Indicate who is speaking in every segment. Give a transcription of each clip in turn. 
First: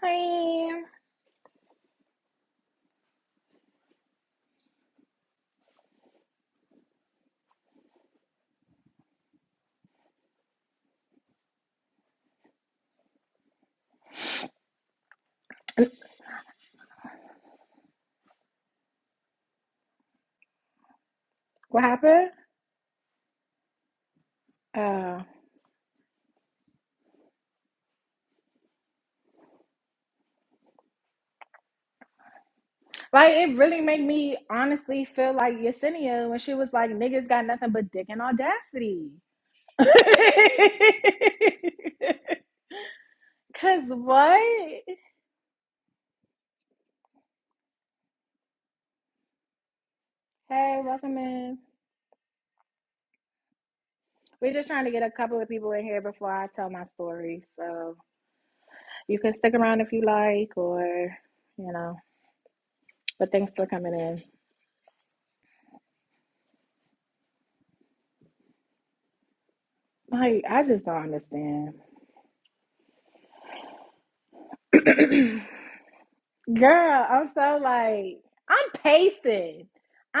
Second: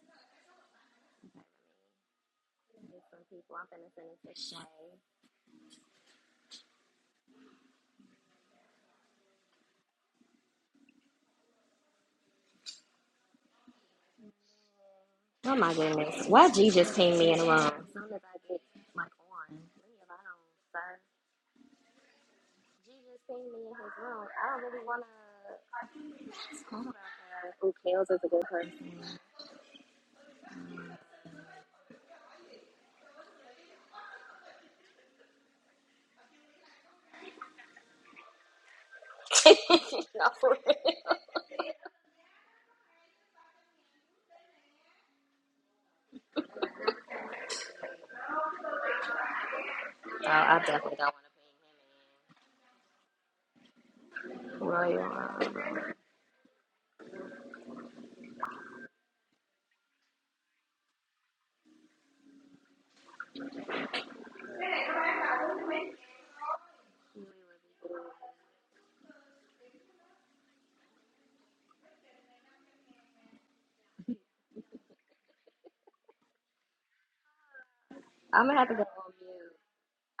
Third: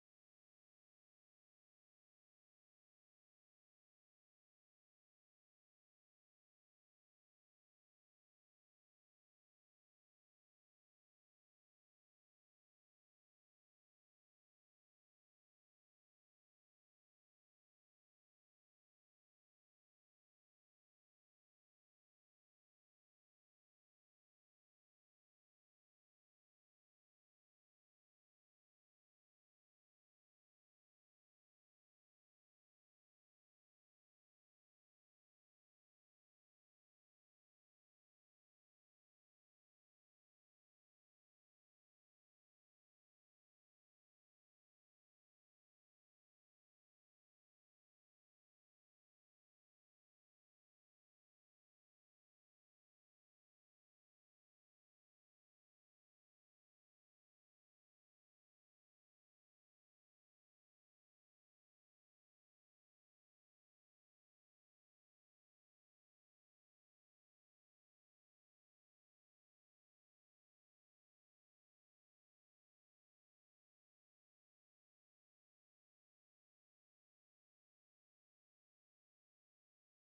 Speaker 1: Hey,
Speaker 2: Some people, I'm finna send it to Shay. Oh my goodness, why G just pinged me in the room? As soon as I get like on, leave alone, sir.
Speaker 1: what happened?
Speaker 2: G just pinged me in his room. I don't really wanna.
Speaker 1: Uh,
Speaker 2: talk about that. Who cares is a good person?
Speaker 1: like it really made me honestly feel like Yesenia when she was like, "Niggas got nothing but dick and audacity."
Speaker 2: no, for real.
Speaker 1: Cause what?
Speaker 2: Oh, I
Speaker 1: Hey,
Speaker 2: definitely don't
Speaker 1: welcome
Speaker 2: wanna ping.
Speaker 1: in. We're
Speaker 2: you.
Speaker 1: just trying
Speaker 2: Well,
Speaker 1: to get
Speaker 2: you're
Speaker 1: a couple of
Speaker 2: wrong.
Speaker 1: people in here before I tell my story, so you can stick around if you like, or you know. But thanks for coming in. Like I just don't understand. Girl, I'm so like,
Speaker 2: I'm gonna have
Speaker 1: I'm
Speaker 2: to go on mute.
Speaker 1: pacing.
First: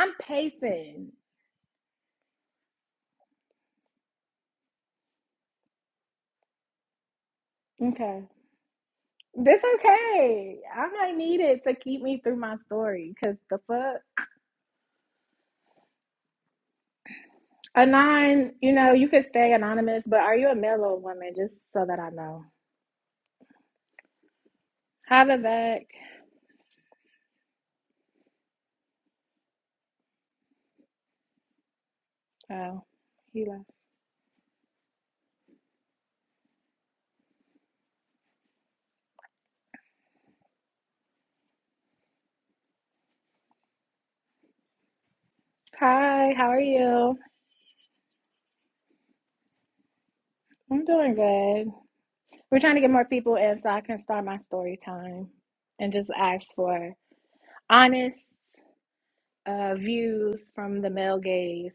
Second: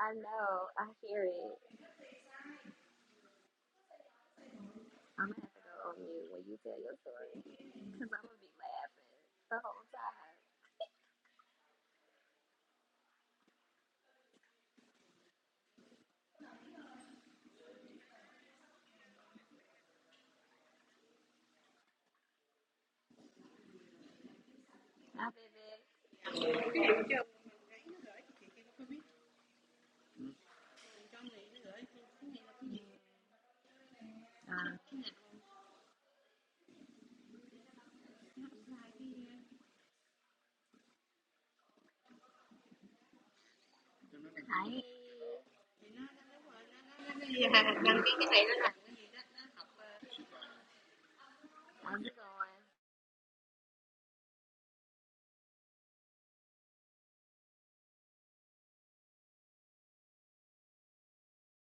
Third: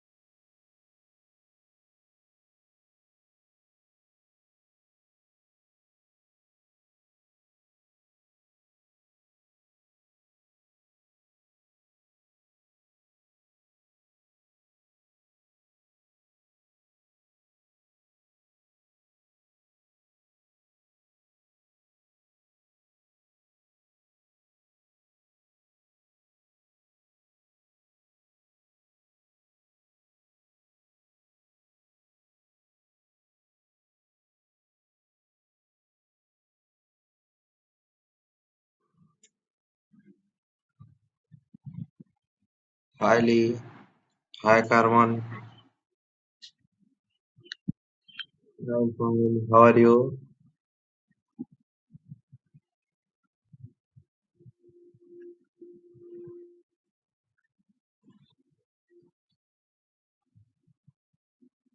Speaker 2: I know, I
Speaker 1: pacing.
Speaker 2: hear it. I'm gonna have to go on mute when you tell your story, cause I'm
Speaker 1: Okay.
Speaker 2: gonna be laughing the
Speaker 1: That's
Speaker 2: whole time.
Speaker 1: okay. I might need it to keep me through my story because the fuck. Anon, you know, you could stay anonymous, but are you a male or a woman? Just so that I know. Hi,
Speaker 2: Hi, baby.
Speaker 1: Vivek. Oh, he left.
Speaker 2: Um,
Speaker 3: Hi Lee. Hi Carmen.
Speaker 2: hi.
Speaker 1: Hi, how are you?
Speaker 2: Yeah, gotta be contagious.
Speaker 3: I'm How are you?
Speaker 1: I'm doing good.
Speaker 2: I'm so
Speaker 1: We're trying
Speaker 2: I
Speaker 1: to get more people in so I can start my story time and just ask for honest uh, views from the male gaze.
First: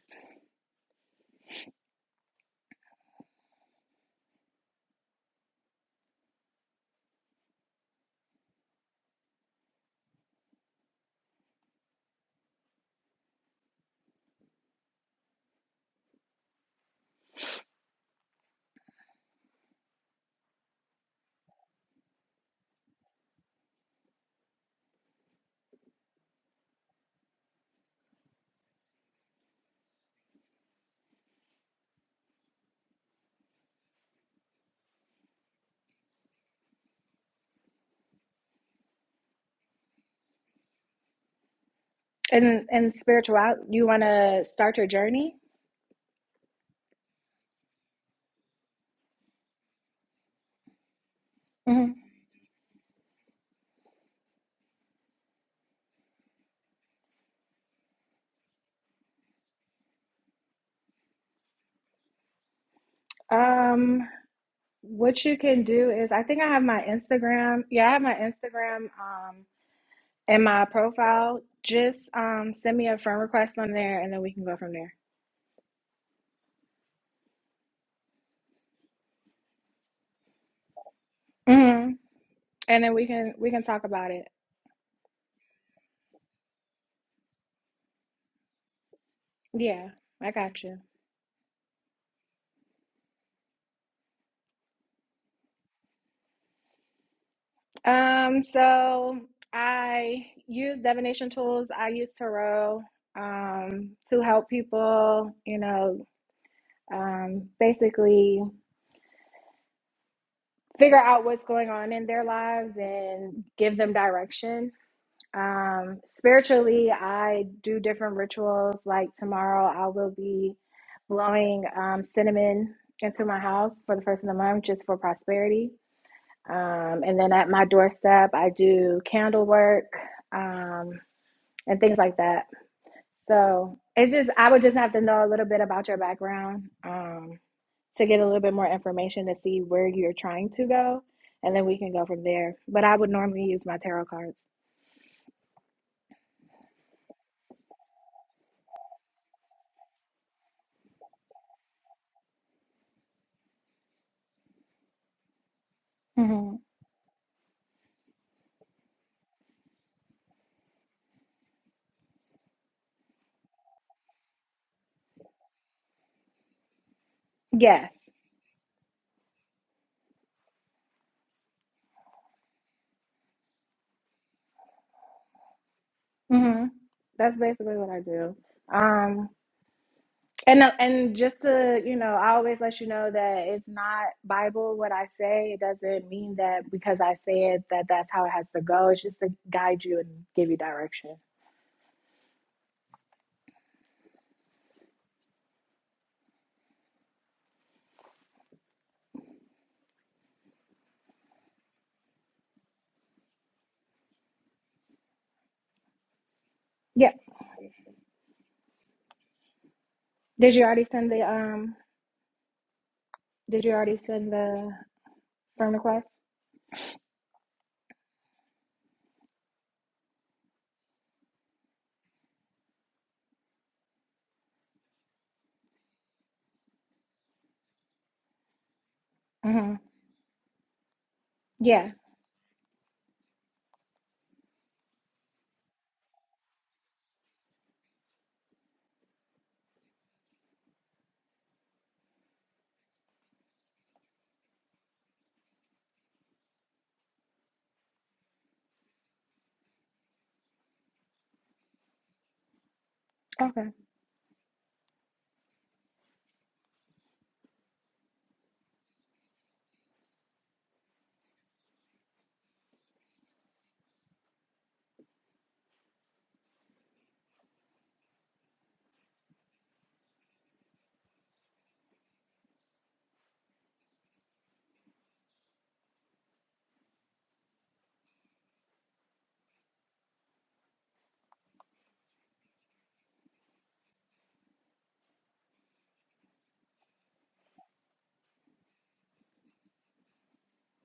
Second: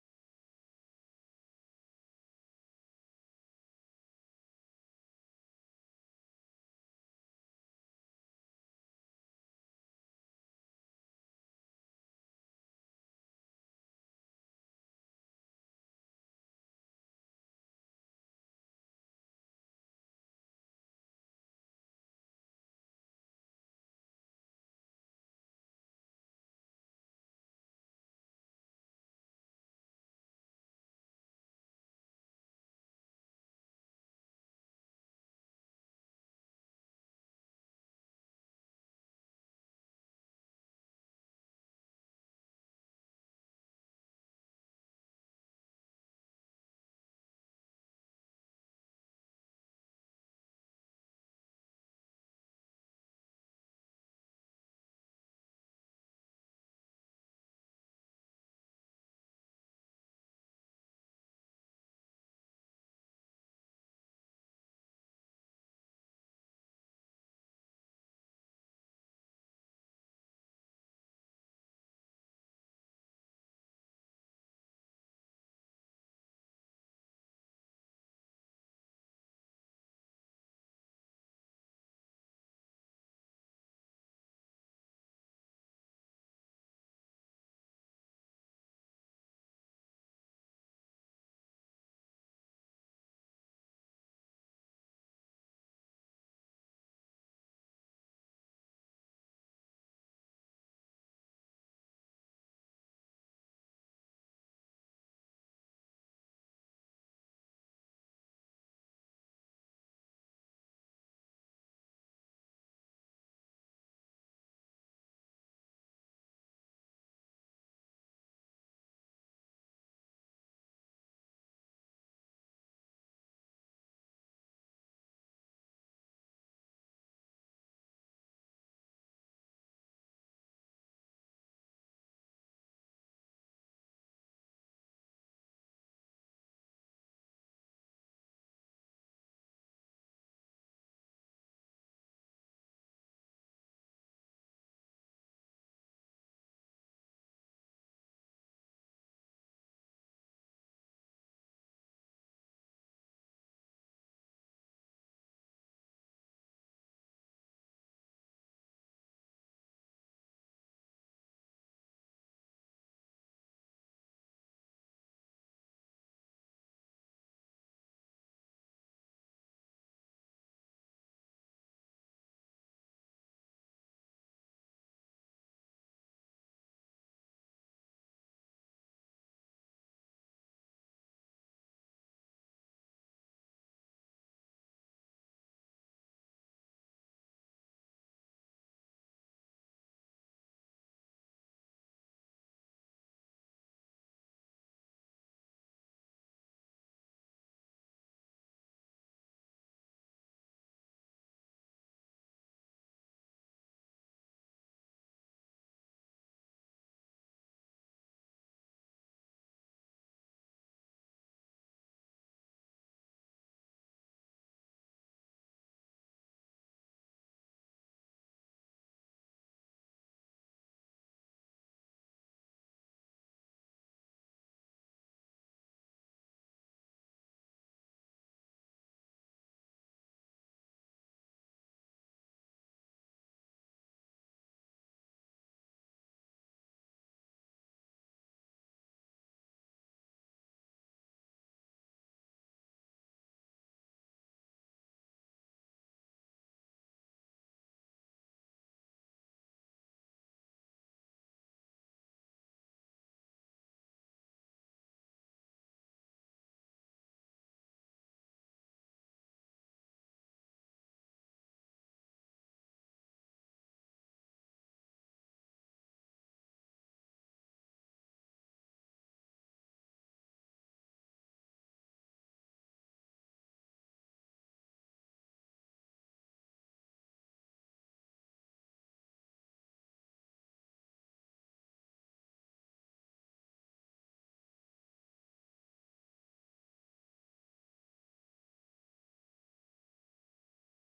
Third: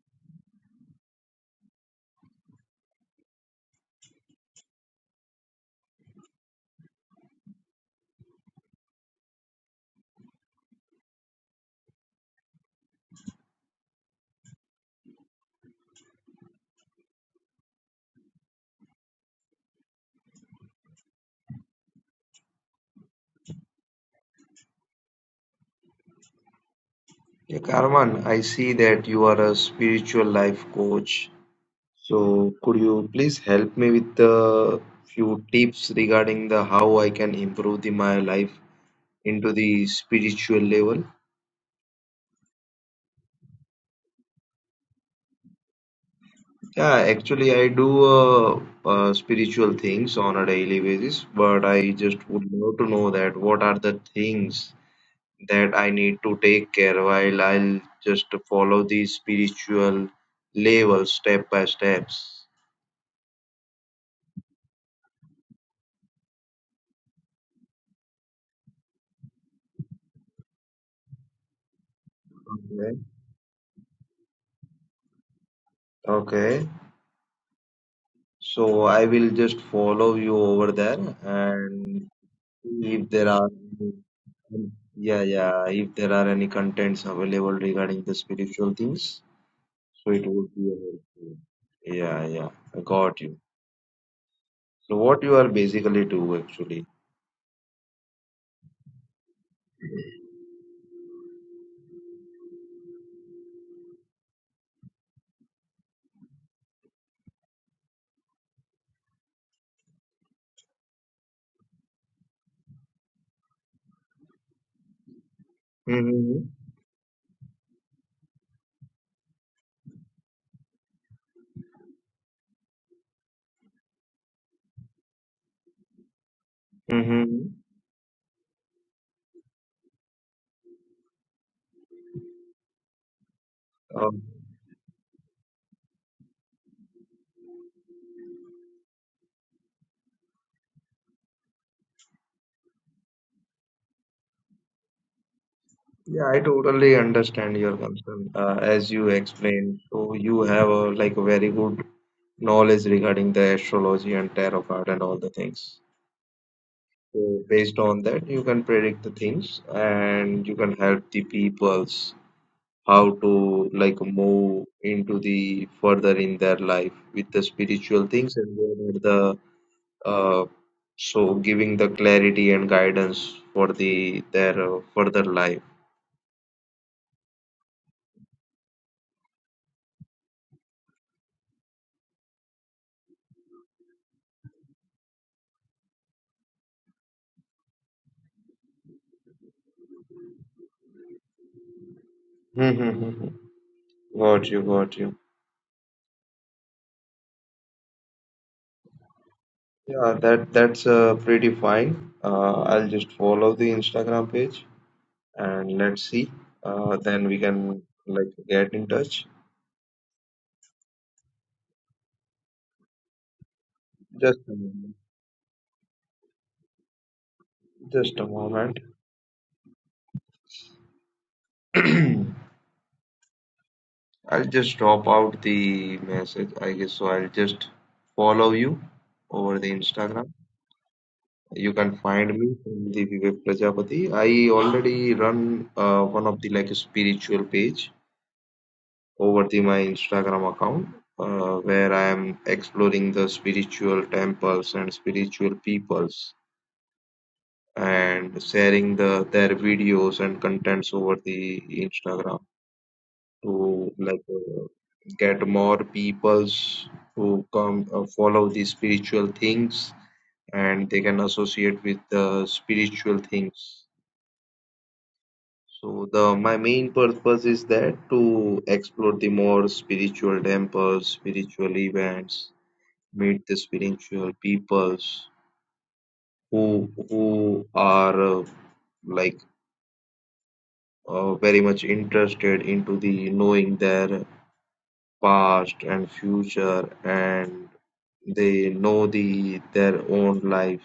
Speaker 3: Yeah, Carmen, I see that you are a spiritual life coach. So could you please help me with the few tips regarding the how I can improve the, my life into the spiritual level?
Speaker 1: And and spirituality, you want to start your journey?
Speaker 3: Yeah, actually I do uh, uh, spiritual things on a daily basis, but I
Speaker 1: hmm
Speaker 3: just would love to know that what are the things that I need to take care while I'll just follow these spiritual levels step by steps.
Speaker 1: Um, what you can do is, I think I have my Instagram. Yeah, I have my Instagram um in my profile. Just um send me a
Speaker 3: Okay.
Speaker 1: friend request on there, and then we can go from there.
Speaker 3: Okay. So I will just follow you over there
Speaker 1: hmm
Speaker 3: and
Speaker 1: And then we
Speaker 3: if there
Speaker 1: can
Speaker 3: are
Speaker 1: we can talk about it.
Speaker 3: yeah yeah if there are any contents available regarding the spiritual things.
Speaker 1: Yeah,
Speaker 3: So it
Speaker 1: I
Speaker 3: would
Speaker 1: got
Speaker 3: be
Speaker 1: you.
Speaker 3: helpful. Yeah yeah I got you. So what you are basically do actually?
Speaker 1: Um, so I use divination tools. I use tarot um to help people. You know, um, basically. figure out what's going on in their lives and give them direction. Um,
Speaker 3: Mm-hmm.
Speaker 1: spiritually, I do different rituals. Like tomorrow, I will be blowing um, cinnamon into my house for the first of the month just for prosperity. Um, and then at my
Speaker 3: Mm-hmm.
Speaker 1: doorstep, I do candle work um, and things like that. So it's just, I would just have to know a little bit about your background. Um, to get a little bit more information to see where you're trying to go, and then we can go from there. But I would normally use my tarot cards.
Speaker 3: Yeah, I totally understand your concern. Uh, as you explained, so you have a like a very good knowledge regarding the astrology and tarot card and all the things.
Speaker 1: Mm-hmm.
Speaker 3: So based on that, you can predict the things and you can help the peoples how to like move into the further in their life with the
Speaker 1: Yes.
Speaker 3: spiritual things and what are the uh, so giving the clarity and guidance for the their uh, further life.
Speaker 1: hmm That's basically what I do. Um, and uh, and just to you know, I always let you know that it's not Bible what I say. It doesn't mean that because I say it that that's how it has to go. It's just to guide you and give you direction.
Speaker 3: Hmm, hmm, hmm, hmm. Got you, got you. Yeah, that that's uh, pretty fine. Uh, I'll just follow the Instagram page and let's see. Uh,
Speaker 1: Yeah.
Speaker 3: then we can like get in touch.
Speaker 1: Did you already send the um? Did you already send
Speaker 3: Just a
Speaker 1: the
Speaker 3: moment.
Speaker 1: firm request?
Speaker 3: Just a moment. I'll just drop out the message, I guess. So I'll just follow you over the
Speaker 1: Mm-hmm.
Speaker 3: Instagram. You
Speaker 1: Yeah.
Speaker 3: can find me from the Vivek Prajapati. I already run uh, one of the like spiritual page. over the my Instagram account uh, where I am exploring the spiritual temples and spiritual peoples and sharing the their videos and contents over the Instagram
Speaker 1: Okay.
Speaker 3: to like uh, get more peoples who come uh, follow the spiritual things and they can associate with the spiritual things. So the my main purpose is that to explore the more spiritual temples, spiritual events, meet the spiritual peoples who who are uh, like uh, very much interested into the knowing their past and future and they know the their own life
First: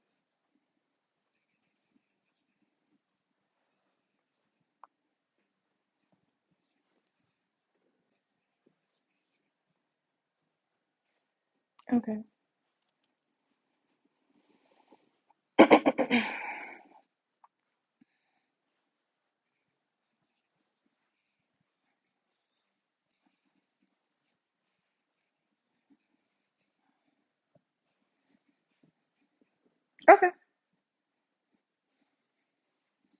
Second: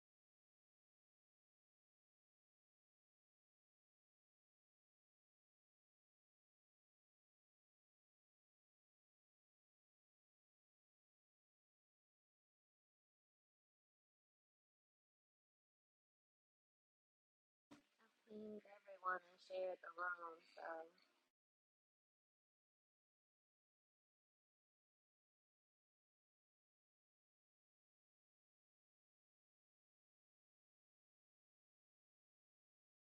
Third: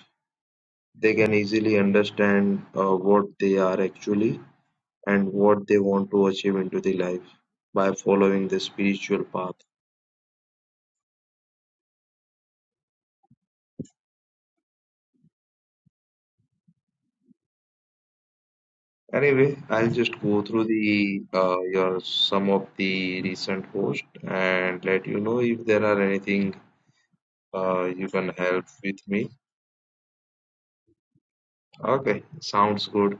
Speaker 3: they can easily understand uh, what they are actually and what they want to achieve into the life by following the spiritual path
Speaker 1: Okay.
Speaker 2: pinged everyone and
Speaker 3: Anyway,
Speaker 2: shared
Speaker 3: I'll
Speaker 2: the
Speaker 3: just
Speaker 2: room.
Speaker 3: go through
Speaker 2: So
Speaker 3: the uh, your some of the recent host and let you know if there are anything uh, you can help with me.
Speaker 1: Okay.
Speaker 3: Okay, sounds good.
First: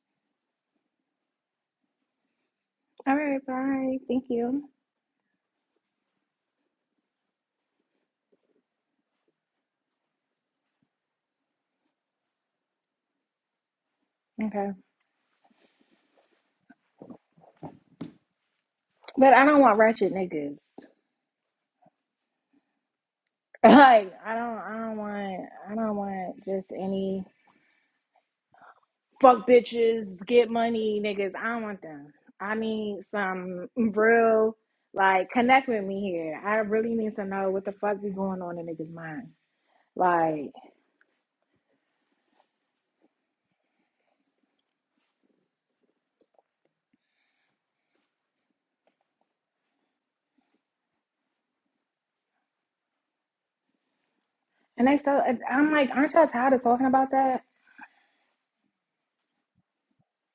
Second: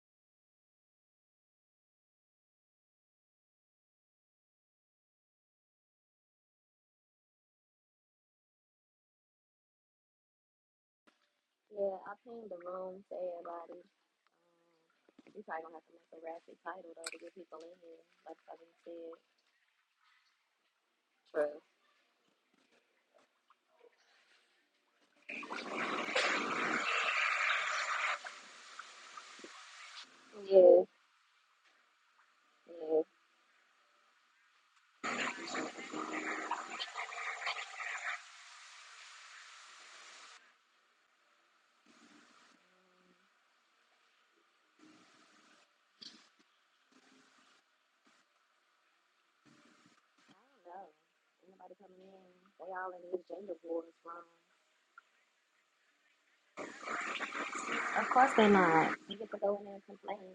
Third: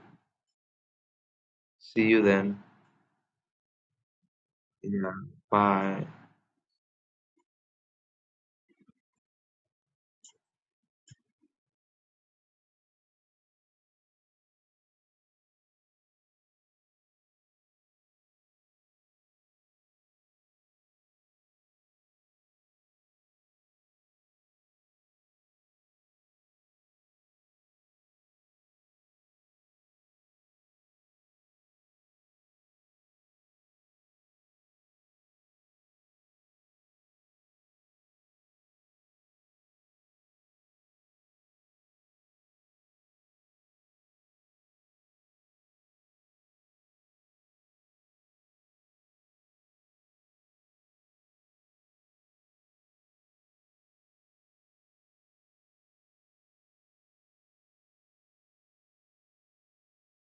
Speaker 3: See you then.
Speaker 1: All right. Bye. Thank you.
Speaker 3: Yeah, bye.
Speaker 2: yeah, I pinged the room to everybody.
Speaker 1: Okay.
Speaker 2: Um, we probably gonna have to make a raspy title though to get people in here. Like I just said.
Speaker 1: But I don't want ratchet niggas.
Speaker 2: True.
Speaker 1: Like I don't. I don't want. I don't want just any fuck bitches get
Speaker 2: Yes,
Speaker 1: money niggas. I don't want them. I need
Speaker 2: yes.
Speaker 1: some real like connect with me here. I really need to know what the fuck be going on in niggas' minds. Like,
Speaker 2: I don't know. Anybody coming in? They all in these gender wars room.
Speaker 1: and they so I'm like, aren't y'all tired of talking about that?
Speaker 2: Of course they not. You get to go in there and complain.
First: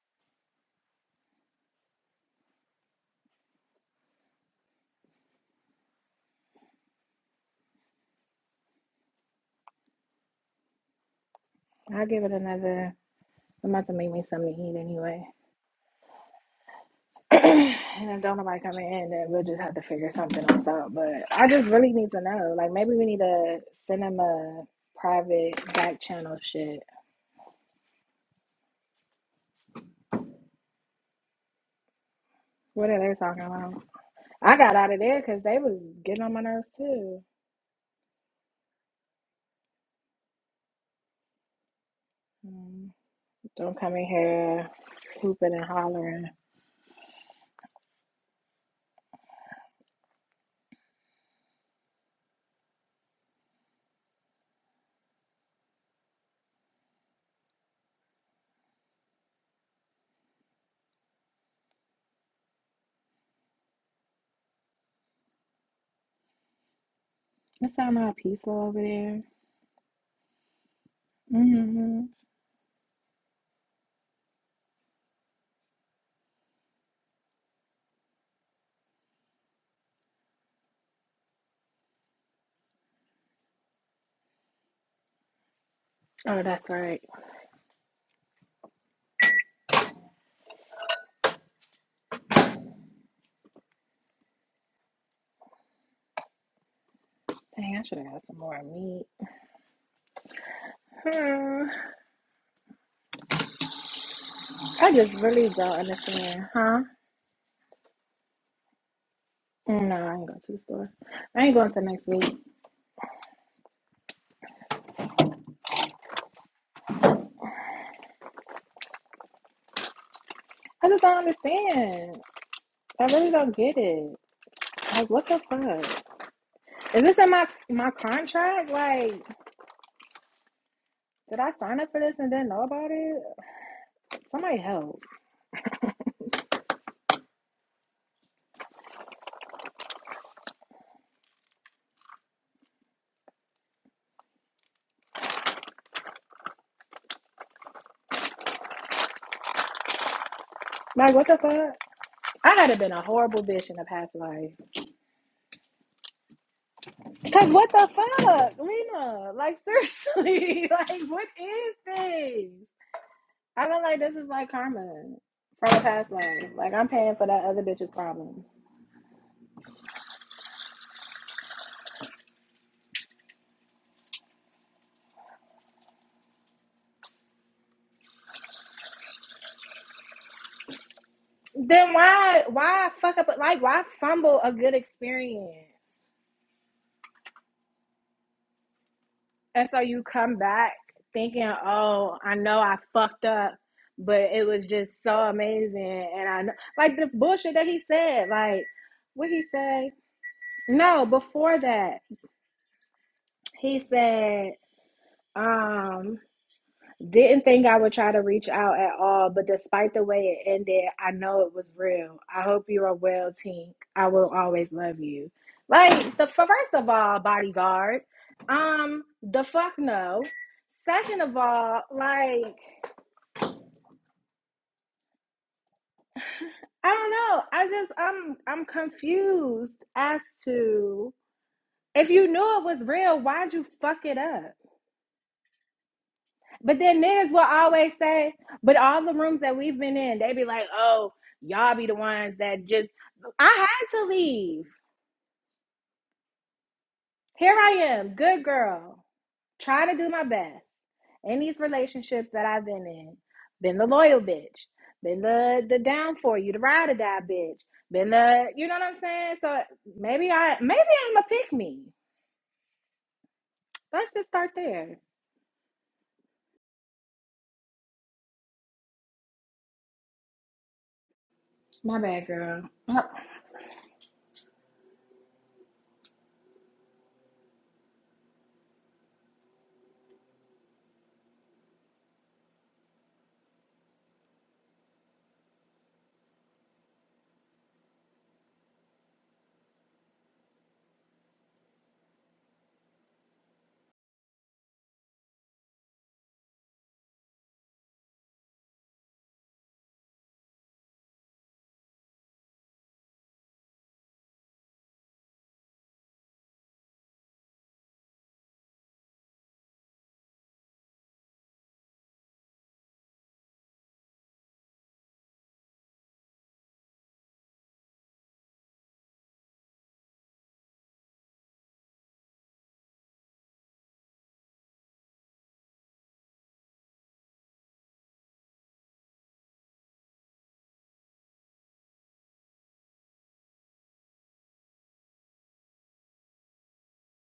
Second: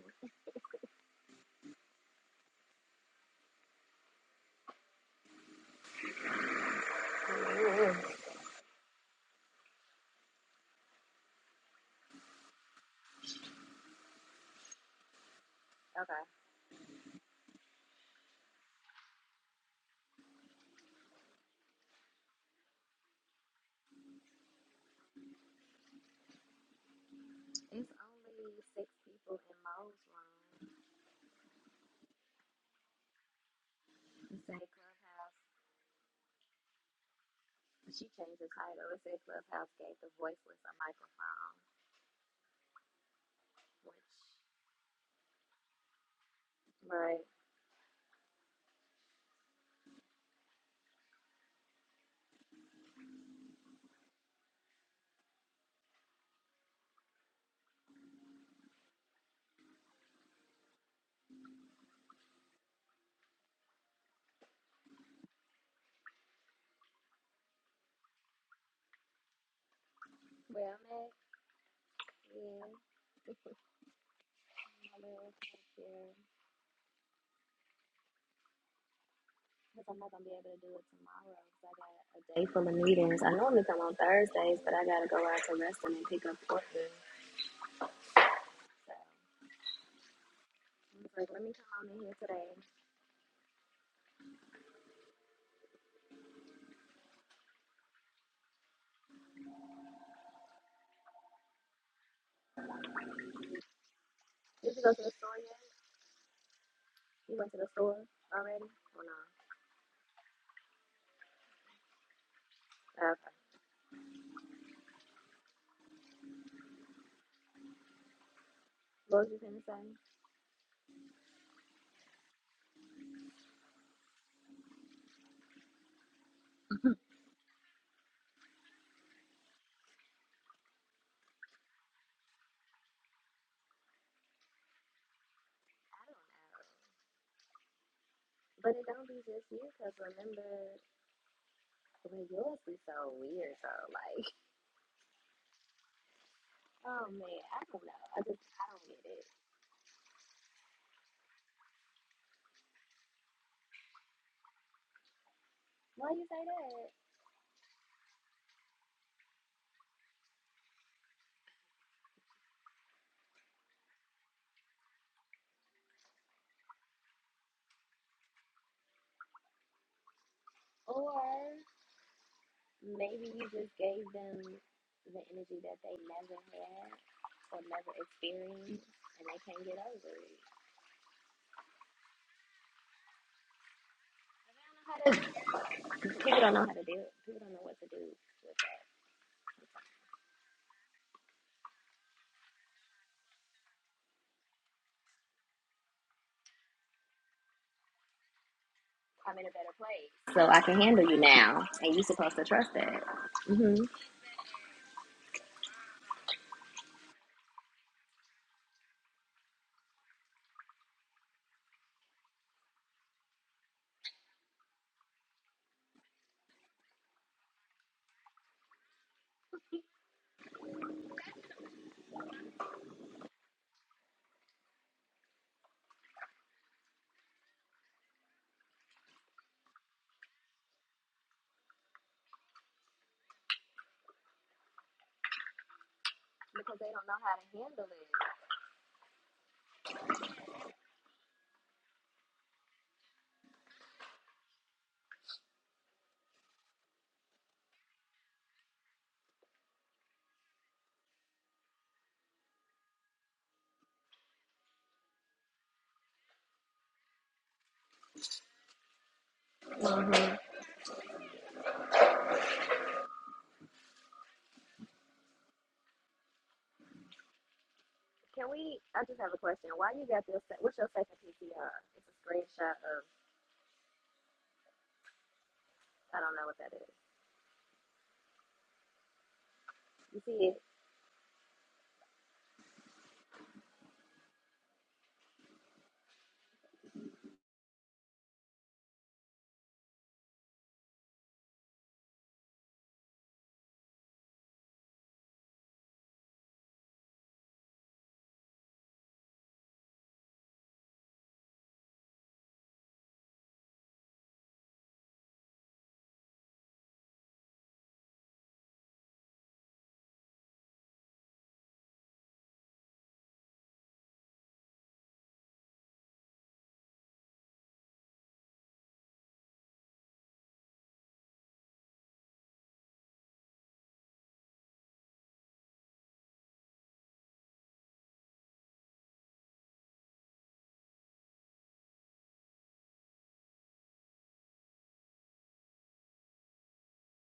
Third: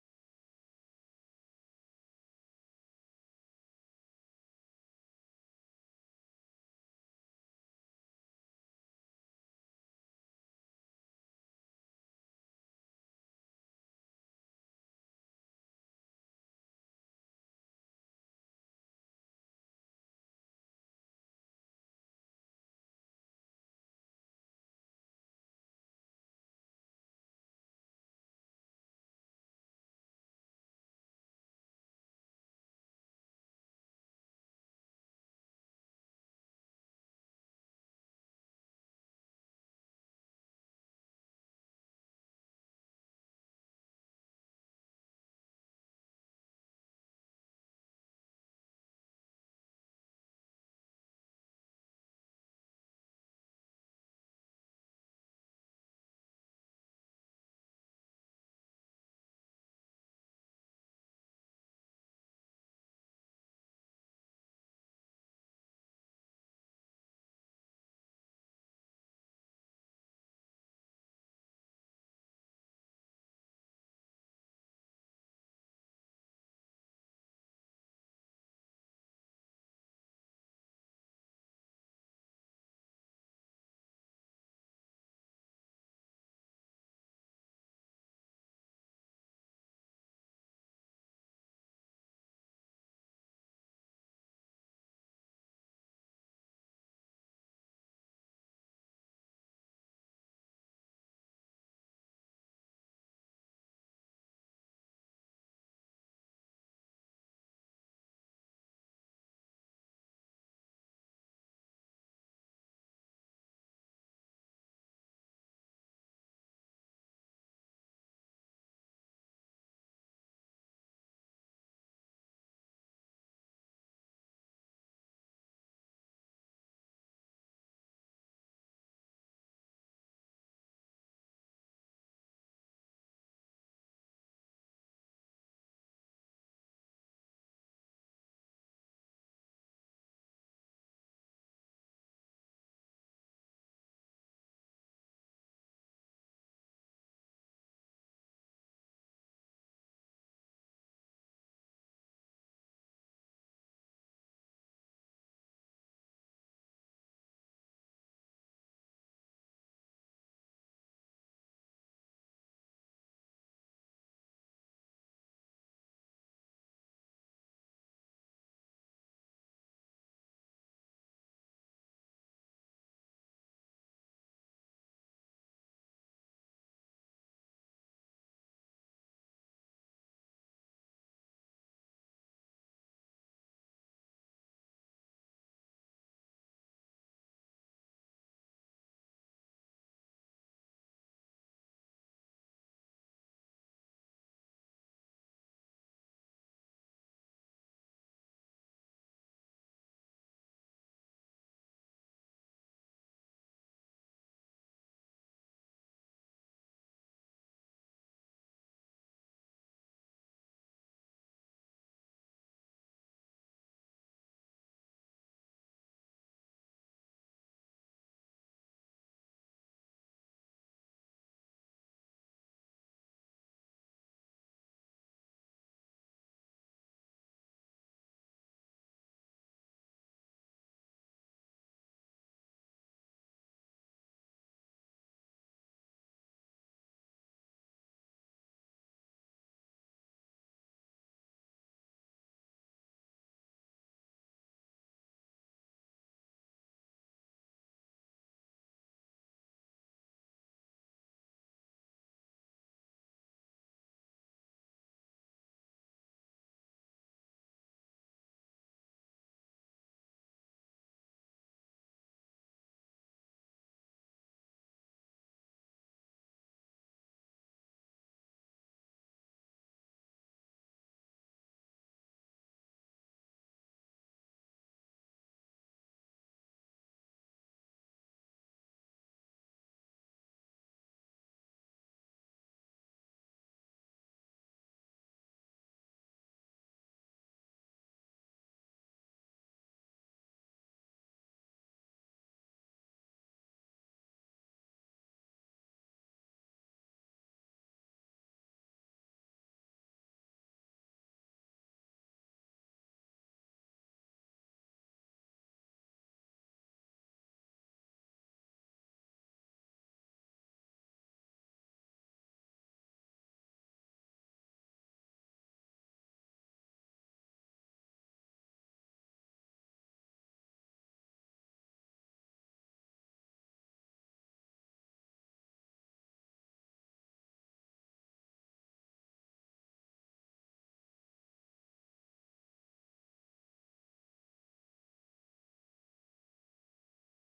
Speaker 2: Mhm.
Speaker 1: I'll give it another. I'm about to make me something to eat anyway.
Speaker 2: Okay.
Speaker 1: and if Donna might come in, then we'll just have to figure something else out. But I just really need to know. Like maybe we need to send them a private back channel shit.
Speaker 2: It's only six people in Mo's room.
Speaker 1: What are they talking about?
Speaker 2: You say
Speaker 1: I got out of there
Speaker 2: clubhouse
Speaker 1: because they was getting on my nerves too.
Speaker 2: She changed the title. It said Clubhouse gave the voiceless a microphone,
Speaker 1: Mm, Don't come in
Speaker 2: which,
Speaker 1: here hooping and hollering.
Speaker 2: right.
Speaker 1: It sound all peaceful over there.
Speaker 2: Well, Mac,
Speaker 1: hmm
Speaker 2: yeah. My little check here. Because I'm not going to be able to do it tomorrow because I got a day full of meetings. I normally come on Thursdays, but I got to go out to Reston and pick up
Speaker 1: Oh, that's
Speaker 2: Portland.
Speaker 1: right.
Speaker 2: So I was like, let me come on in here today.
Speaker 1: Dang, I should have got some more meat. Hmm.
Speaker 2: Did you go
Speaker 1: I
Speaker 2: to the
Speaker 1: just
Speaker 2: store
Speaker 1: really
Speaker 2: yet?
Speaker 1: don't understand, huh?
Speaker 2: You went to the store already? Or no?
Speaker 1: No, I ain't going to the store. I ain't going to next week.
Speaker 2: Okay. What was you going to say? I don't
Speaker 1: I just don't understand. I really don't get it. Like, what the fuck? Is this in my my contract? Like, did I sign up for this and didn't know about it? Like, Somebody help.
Speaker 2: know. But it don't be just you, because remember, But yours is so weird though. Like, oh man, I don't know. I just I don't get it.
Speaker 1: Like, what the fuck? I had have been a horrible bitch in a past life.
Speaker 2: Why you say that?
Speaker 1: Cause what the fuck, Lena? Like, seriously, like, what is this? I feel like this is like karma from a past life. Like, I'm paying for that other bitch's problem.
Speaker 2: Or maybe you just gave them the energy that they never had or never experienced and they can't get over it.
Speaker 1: Then why, why fuck up? Like, why fumble a good
Speaker 2: I
Speaker 1: experience?
Speaker 2: mean, I don't know how to- People don't know how to deal. People don't know what to do with that.
Speaker 1: And so you come back thinking, oh, I know I fucked up, but it was just so amazing. And I know, like the bullshit that he said, like, what
Speaker 2: I'm
Speaker 1: he
Speaker 2: in a better
Speaker 1: say?
Speaker 2: place, so I can
Speaker 1: No,
Speaker 2: handle you
Speaker 1: before
Speaker 2: now, and
Speaker 1: that,
Speaker 2: you're supposed to trust that. hmm
Speaker 1: he said, um, Didn't think I would try to reach out at all, but despite the way it ended, I know it was real. I hope you are well, Tink. I will always love you. Like the first of all, bodyguard. Um, the fuck no. Second of all, like I don't know. I just I'm I'm confused as to if you knew it was real, why'd you fuck it up? But
Speaker 2: Because they
Speaker 1: then
Speaker 2: don't know
Speaker 1: niggas
Speaker 2: how
Speaker 1: will always say,
Speaker 2: to
Speaker 1: but all the rooms that we've been in, they be like, oh, y'all be the ones that just, I had to leave. Here I am, good girl, trying to do my best. In these relationships that I've been in, been the loyal bitch, been the the down for you, the ride or die bitch, been the, you know what I'm saying? So
Speaker 2: handle it. Mhm.
Speaker 1: maybe I, maybe I'm a pick me. Let's just start there.
Speaker 2: Can we? I just have a question. Why you got this? What's your second PTR?
Speaker 1: My
Speaker 2: It's a
Speaker 1: bad,
Speaker 2: screenshot of.
Speaker 1: girl.
Speaker 2: I don't know what that is. You see it?